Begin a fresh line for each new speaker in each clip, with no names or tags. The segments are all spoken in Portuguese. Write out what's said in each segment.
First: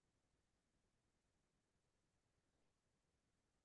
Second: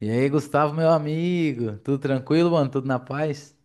E aí, Gustavo, meu amigo, tudo tranquilo, mano? Tudo na paz?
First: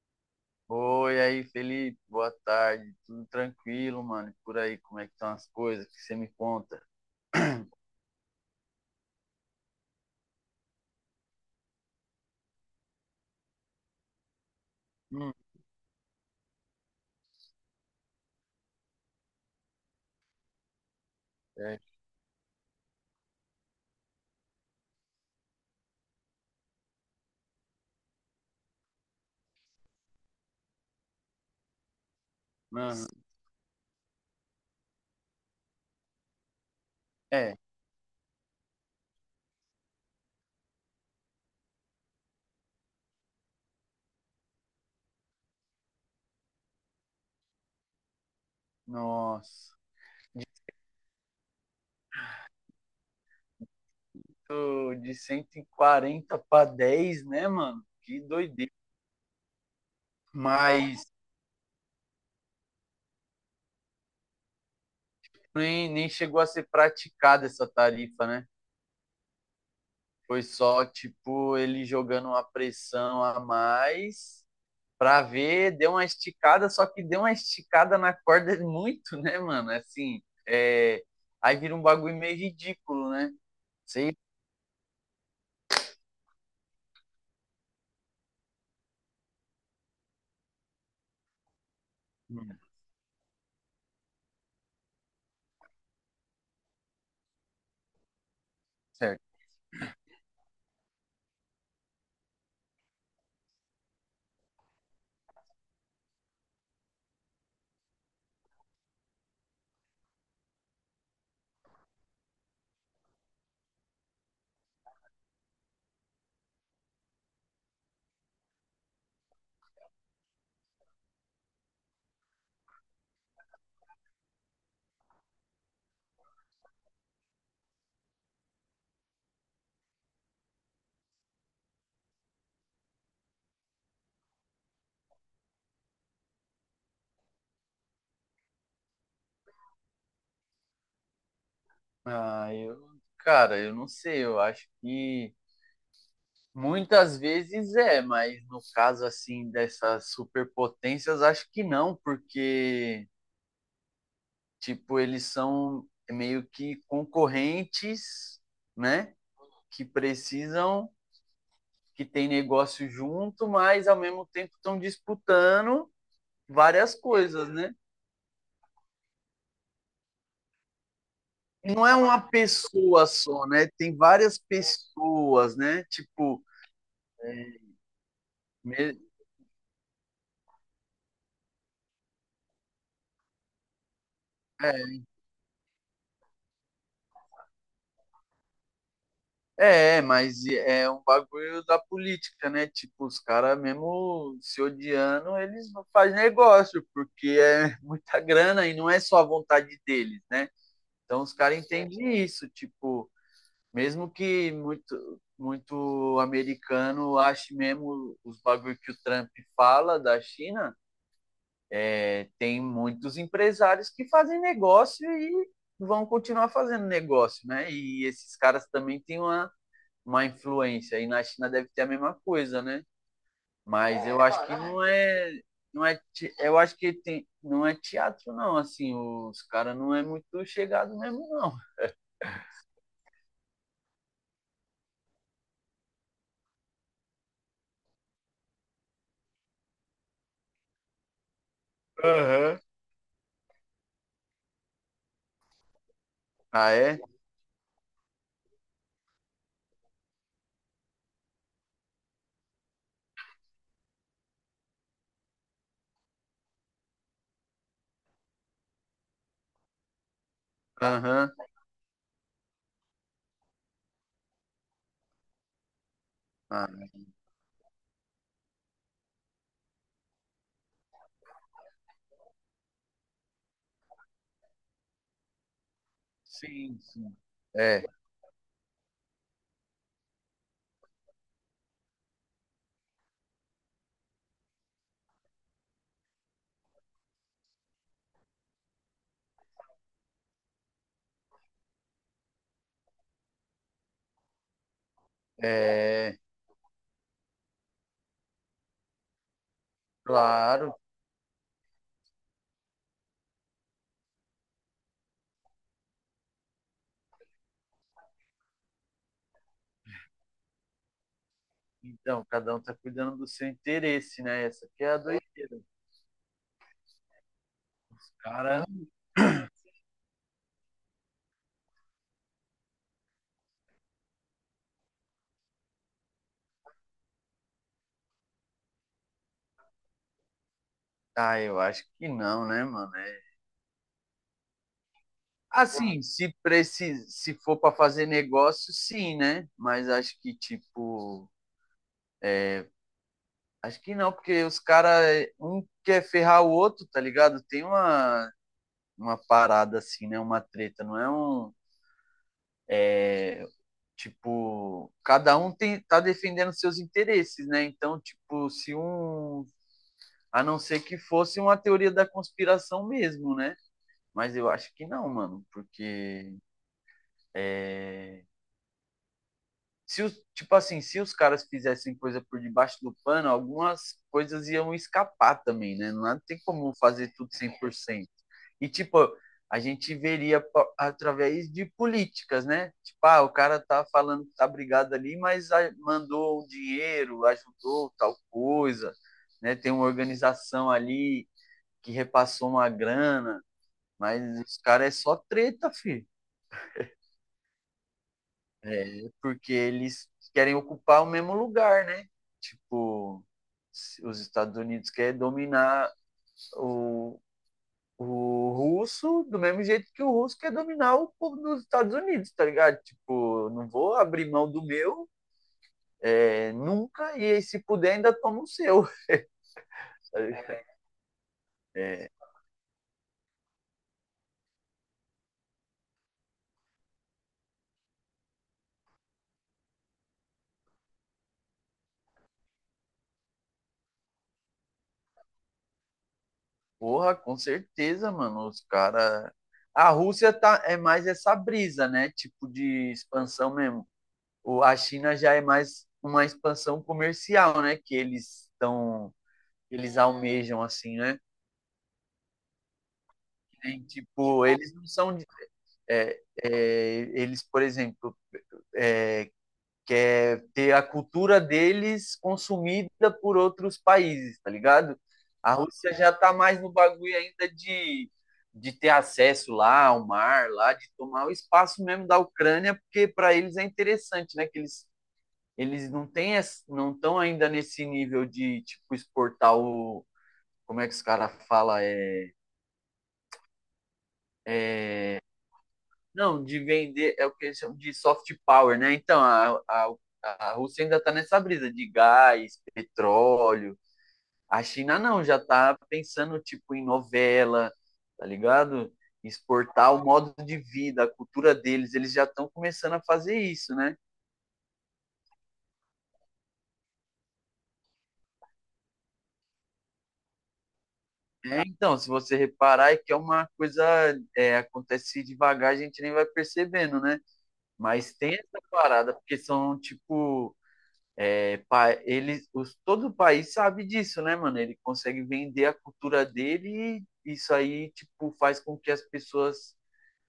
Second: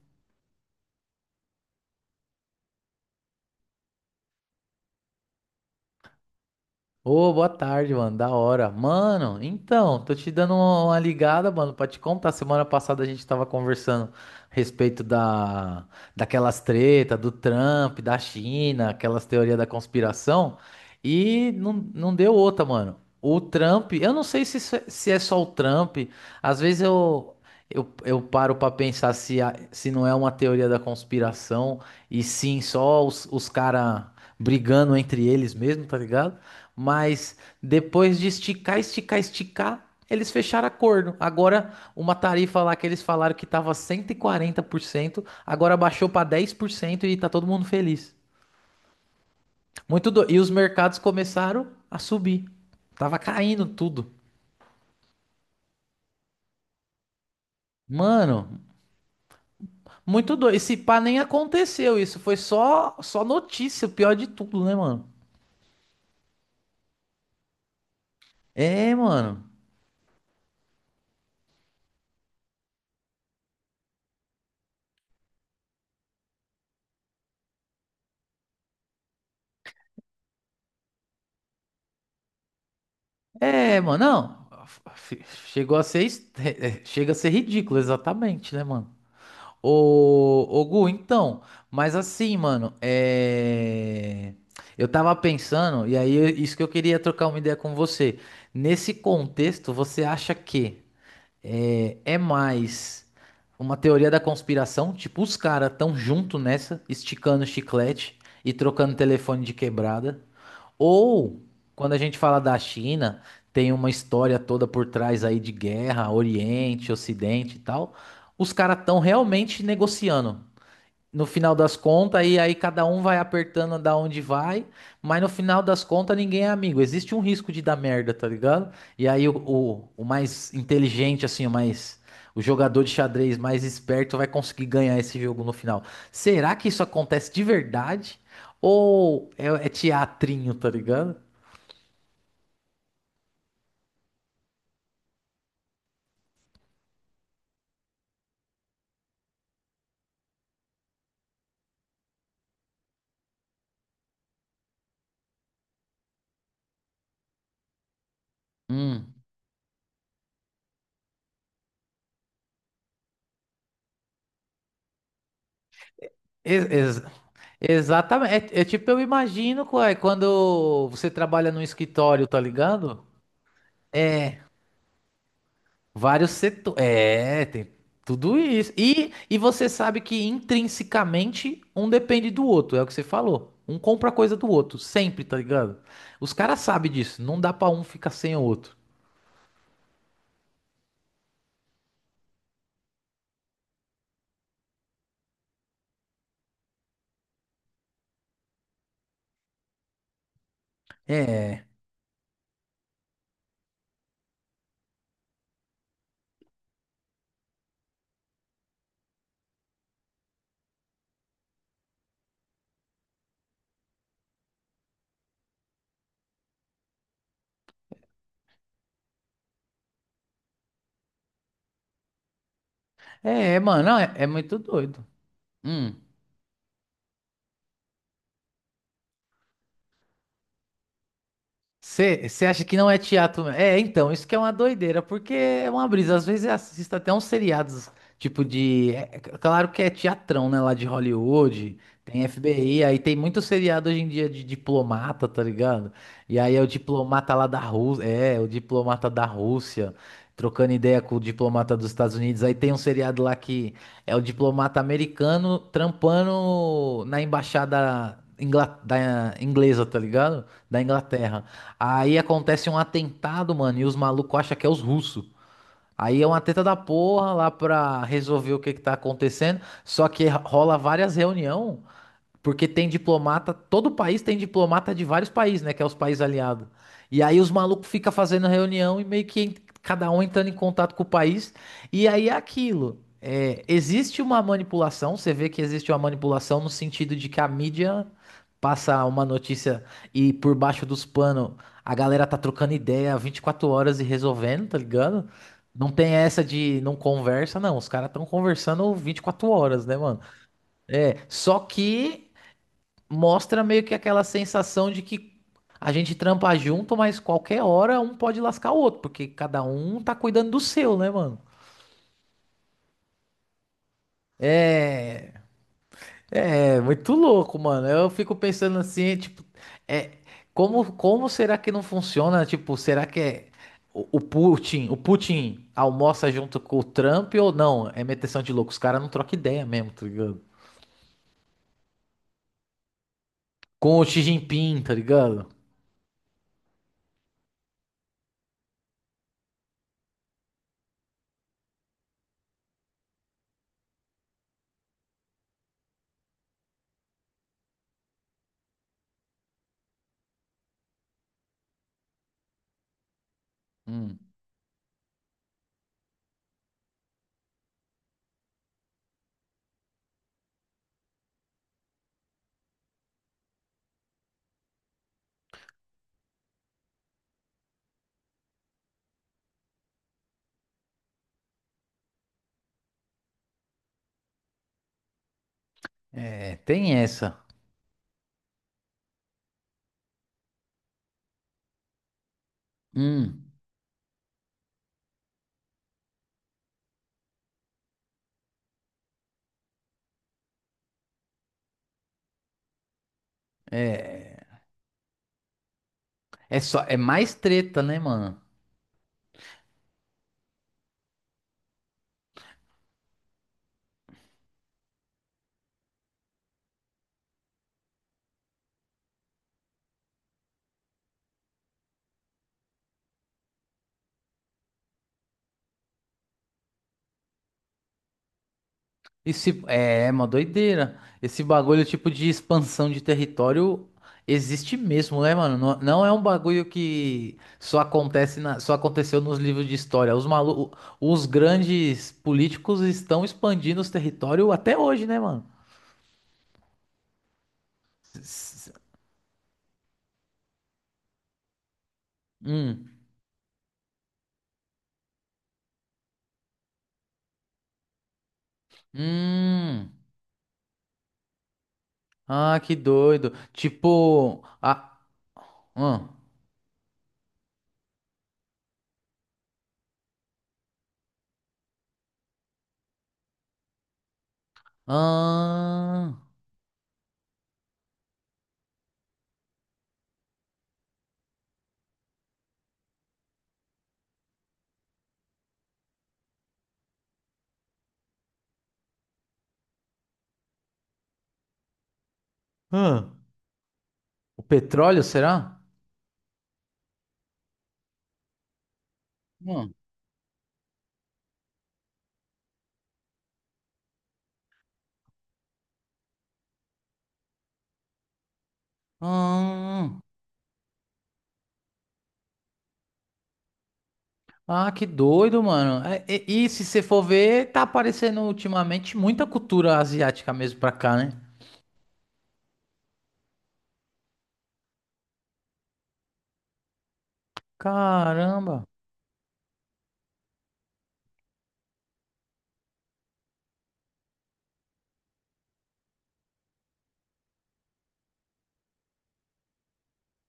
Oi, aí, Felipe, boa tarde. Tudo tranquilo, mano? E por aí, como é que estão as coisas? O que você me conta?
Ô, boa tarde, mano. Da hora. Mano, então, tô te dando uma ligada, mano, pra te contar. Semana passada a gente tava conversando a respeito
Hum,
daquelas treta do Trump, da China, aquelas teorias da conspiração, e
é,
não deu outra, mano. O Trump, eu não sei se, se é só o Trump, às eu paro pra pensar se, se não é uma teoria da conspiração, e sim só
mano,
os caras brigando entre eles mesmo, tá ligado? Mas
é,
depois de esticar, esticar, esticar, eles fecharam acordo. Agora, uma tarifa lá que eles falaram que estava 140%, agora baixou para 10% e tá todo mundo feliz.
nossa.
E os mercados começaram a subir. Tava caindo tudo.
Tô De 140 para 10, né, mano? Que
Mano,
doideira.
muito doido. Esse pá
Mas
nem aconteceu isso. Foi só notícia, o pior de tudo, né, mano?
nem chegou a ser praticada essa tarifa, né?
É, mano.
Foi só, tipo, ele jogando uma pressão a mais pra ver, deu uma esticada, só que deu uma esticada na corda muito, né, mano? Assim, é... aí vira um bagulho meio ridículo, né?
É, mano.
Sei,
Não. F- Chegou a ser. Est- Chega a ser ridículo, exatamente, né, mano? Ô, Gu, então, mas assim, mano, eu tava pensando, e isso que eu queria trocar uma ideia com você. Nesse
certo.
contexto, você acha que é mais uma teoria da conspiração? Tipo, os caras tão junto nessa, esticando o chiclete e trocando telefone de quebrada? Ou, quando a gente fala da China, tem uma história toda por trás aí de guerra, Oriente, Ocidente e tal. Os caras estão realmente negociando. No final das contas, e aí cada um vai apertando da onde vai, mas no final das contas ninguém é amigo. Existe um risco de dar merda, tá ligado? E aí o mais inteligente, assim, o mais. O jogador de xadrez mais esperto vai conseguir ganhar esse jogo no final. Será que isso acontece de verdade? Ou é teatrinho, tá ligado?
Ah, eu, cara, eu não sei, eu acho que muitas vezes é, mas no caso assim dessas superpotências, acho que não, porque tipo, eles são meio que concorrentes, né?
Hum.
Que precisam que tem negócio junto, mas ao mesmo tempo estão disputando
Ex-
várias
ex-
coisas, né?
Exatamente. É, é tipo, eu imagino, ué, quando você trabalha num
Não é uma
escritório, tá ligado?
pessoa só, né? Tem várias pessoas, né?
Vários setores. É, tem tudo isso.
Me-
E você sabe que intrinsecamente um depende do outro, é o que você falou. Um compra coisa do outro,
é,
sempre, tá ligado? Os caras sabem disso, não dá pra um ficar sem o outro.
mas é um bagulho da política, né? Tipo, os caras mesmo se odiando, eles não fazem negócio, porque é muita grana e não é só a vontade deles, né? Então os
É,
caras entendem isso, tipo, mesmo que muito, muito americano ache mesmo os bagulho que o Trump fala da China, é, tem muitos empresários que fazem negócio e vão continuar fazendo negócio, né? E esses caras também têm uma, influência. E na China deve ter a mesma coisa, né?
é, mano, não,
Mas é, eu
é
acho que
muito
não
doido.
é. Não
Hum.
é, eu acho que tem, não é teatro, não. Assim, os caras não é muito chegado mesmo, não.
Você acha que não é teatro? É, então, isso que é uma doideira, porque é uma brisa. Às vezes eu assisto até uns seriados, é claro que é teatrão, né? Lá de Hollywood, tem
Aham. Uhum.
FBI, aí tem muito seriado hoje em dia de diplomata, tá ligado? E aí é o
Ah, é?
diplomata lá da Rússia. É, o diplomata da Rússia, trocando ideia com o diplomata dos Estados Unidos. Aí tem um seriado lá que é o diplomata americano trampando na da inglesa, tá ligado? Da
Aham.
Inglaterra.
Uhum.
Aí acontece um atentado, mano, e os malucos acham que é os russos. Aí é uma treta
Ah,
da porra lá pra resolver o que que tá acontecendo. Só que rola várias reuniões porque tem diplomata, todo país tem diplomata de vários países, né? Que é os países aliados.
sim, sim.
E aí os
É,
malucos ficam fazendo reunião e meio cada um entrando em contato com o país. E aí é aquilo. É, existe uma manipulação, você vê que existe uma manipulação no sentido de que a mídia passa uma notícia e por baixo dos panos a galera tá trocando ideia 24 horas e resolvendo, tá ligado? Não tem
é,
essa de não conversa, não. Os caras estão conversando 24 horas, né, mano?
claro.
Só que mostra meio que aquela sensação de que a gente trampa junto, mas qualquer hora um pode lascar o outro, porque cada um tá cuidando do seu, né, mano?
Então, cada um tá cuidando do seu interesse, né? Essa que é a
É,
doideira.
é muito louco, mano. Eu
Os
fico
cara,
pensando assim, é, tipo, é, como, como será que não funciona? Tipo, será que é o Putin almoça junto com o Trump ou não? É meteção de louco. Os caras não trocam ideia mesmo, tá ligado?
ah, eu acho que não, né, mano?
Com o Xi Jinping, tá ligado?
Assim, se precisa, se for para fazer negócio, sim, né? Mas acho que tipo, acho que não, porque os caras um quer ferrar o outro, tá ligado? Tem uma parada assim, né? Uma treta, não é um
Hum,
tipo, cada um tem, tá defendendo seus interesses, né? Então, tipo, se um a não ser que fosse uma teoria da conspiração mesmo, né? Mas eu acho que não, mano, porque é, se os, tipo assim, se os caras fizessem coisa por debaixo do pano, algumas coisas iam escapar também, né? Não tem
é,
como
tem
fazer tudo
essa.
100%. E tipo, a gente veria através de políticas, né? Tipo, ah, o
Hum,
cara tá falando que tá brigado ali, mas mandou um dinheiro, ajudou tal coisa, né? Tem uma organização ali que repassou uma grana, mas
é.
os caras é só treta, filho.
É só, é mais treta, né, mano?
Porque eles querem ocupar o mesmo lugar, né? Tipo, os Estados Unidos querem dominar o, o russo do mesmo jeito que o russo quer dominar o povo dos Estados Unidos, tá ligado? Tipo, não vou abrir mão do meu é, nunca, e aí, se puder ainda toma o seu.
Esse, é, é uma doideira. Esse bagulho,
É,
tipo, de expansão de território existe mesmo, né, mano? Não, não é um bagulho que só acontece na, só aconteceu nos livros de história. Os grandes políticos estão expandindo os territórios até hoje, né, mano?
porra, com certeza, mano. Os
S- s-
caras. A Rússia tá, é mais essa brisa, né? Tipo de
Hum.
expansão mesmo. O, a China já é mais uma expansão comercial, né? Que eles estão.
Hum.
Eles almejam, assim, né?
Ah, que doido.
Tem,
Tipo,
tipo, eles não
ah,
são.
ah,
Eles, por exemplo, é, que é ter a cultura deles consumida por outros países, tá ligado? A Rússia já
ah,
tá mais no bagulho ainda de, ter acesso lá ao mar, lá, de tomar o espaço mesmo da Ucrânia, porque para eles é interessante, né? Que eles não têm, não estão ainda nesse nível de, tipo, exportar o. Como é que os caras falam? É,
ah. O petróleo, será?
não, de vender, é o que eles chamam de soft power, né? Então, a Rússia ainda tá nessa brisa de gás, petróleo. A China não, já tá pensando tipo em novela, tá ligado? Exportar
Hum,
o modo de vida, a cultura deles, eles já estão começando a fazer isso, né?
ah, que doido, mano. É, e se você for ver, tá aparecendo ultimamente muita cultura asiática mesmo pra cá, né?
É, então, se você reparar, é que é uma coisa, é, acontece devagar, a gente nem vai percebendo, né? Mas tem essa
Caramba.
parada, porque são tipo, é, eles, os, todo o país sabe disso, né, mano? Ele consegue vender a cultura dele e isso aí, tipo, faz com que as pessoas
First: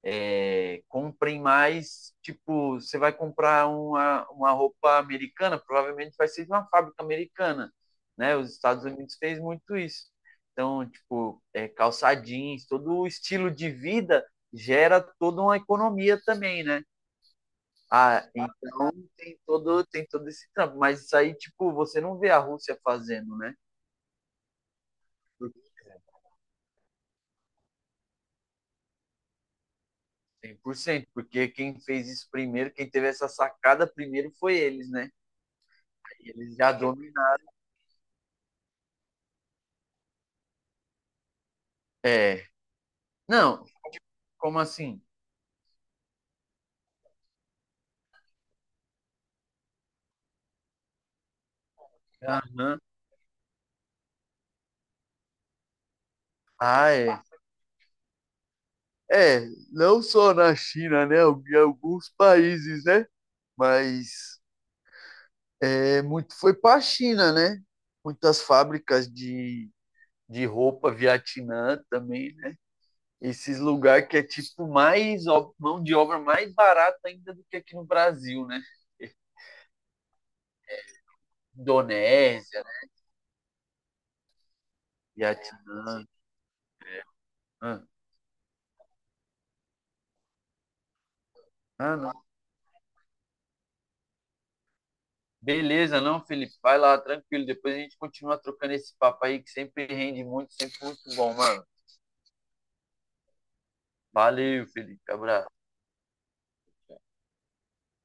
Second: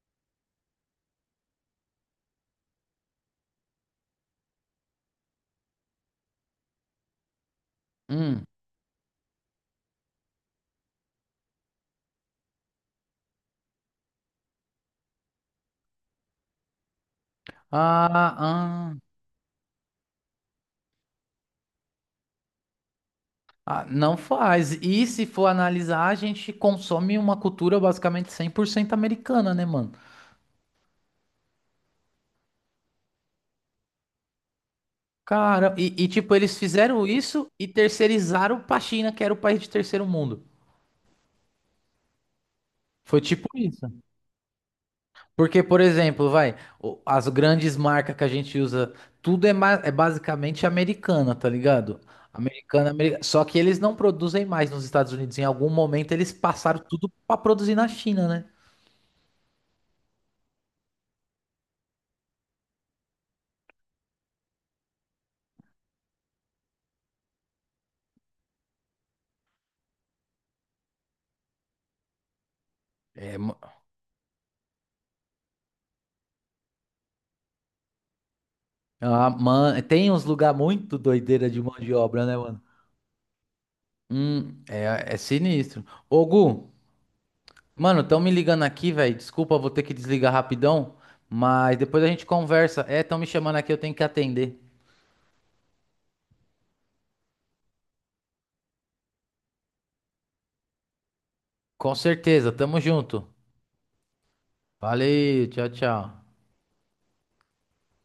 é, comprem mais, tipo, você vai comprar uma roupa americana, provavelmente vai ser de uma fábrica americana, né?
Hum.
Os Estados Unidos fez muito isso. Então, tipo, é, calça jeans, todo o estilo de vida gera toda uma economia também, né? Ah,
Ah,
então
ah,
tem todo esse trampo, mas isso aí, tipo, você não vê a Rússia fazendo, né?
não faz. E se for
Por
analisar, a gente consome uma cultura basicamente 100% americana, né, mano?
100% porque quem fez isso primeiro, quem teve essa sacada primeiro foi eles, né?
Cara, e, tipo,
Eles
eles
já
fizeram
dominaram.
isso e terceirizaram pra China, que era o país de terceiro mundo.
É,
Foi tipo
não,
isso.
como assim?
Porque, por exemplo, vai, as grandes marcas que a gente usa, tudo é, é basicamente americana, tá ligado?
Aham.
Americana, só que eles não produzem mais nos Estados Unidos. Em algum momento eles passaram
Ah,
tudo
é.
pra produzir na China, né?
É, não só na China, né? Em alguns países, né? Mas é, muito foi para a China, né? Muitas fábricas de, roupa Vietnã também, né?
É, mo-
Esses lugares que é tipo mais ó, mão de obra mais barata ainda do que aqui no Brasil, né?
ah, tem uns lugar muito doideira de mão de obra, né, mano?
Indonésia, né?
É, é sinistro.
Vietnã.
Ô, Gu,
Ah,
mano, tão me ligando aqui, velho. Desculpa, vou ter que desligar rapidão, mas
ah,
depois a
não.
gente conversa. É, tão me chamando aqui, eu tenho que atender.
Beleza, não, Felipe? Vai lá, tranquilo. Depois a gente continua trocando esse papo aí que sempre rende muito, sempre muito bom, mano.
Com certeza, tamo junto.
Valeu, Felipe.
Valeu,
Abraço.
tchau, tchau.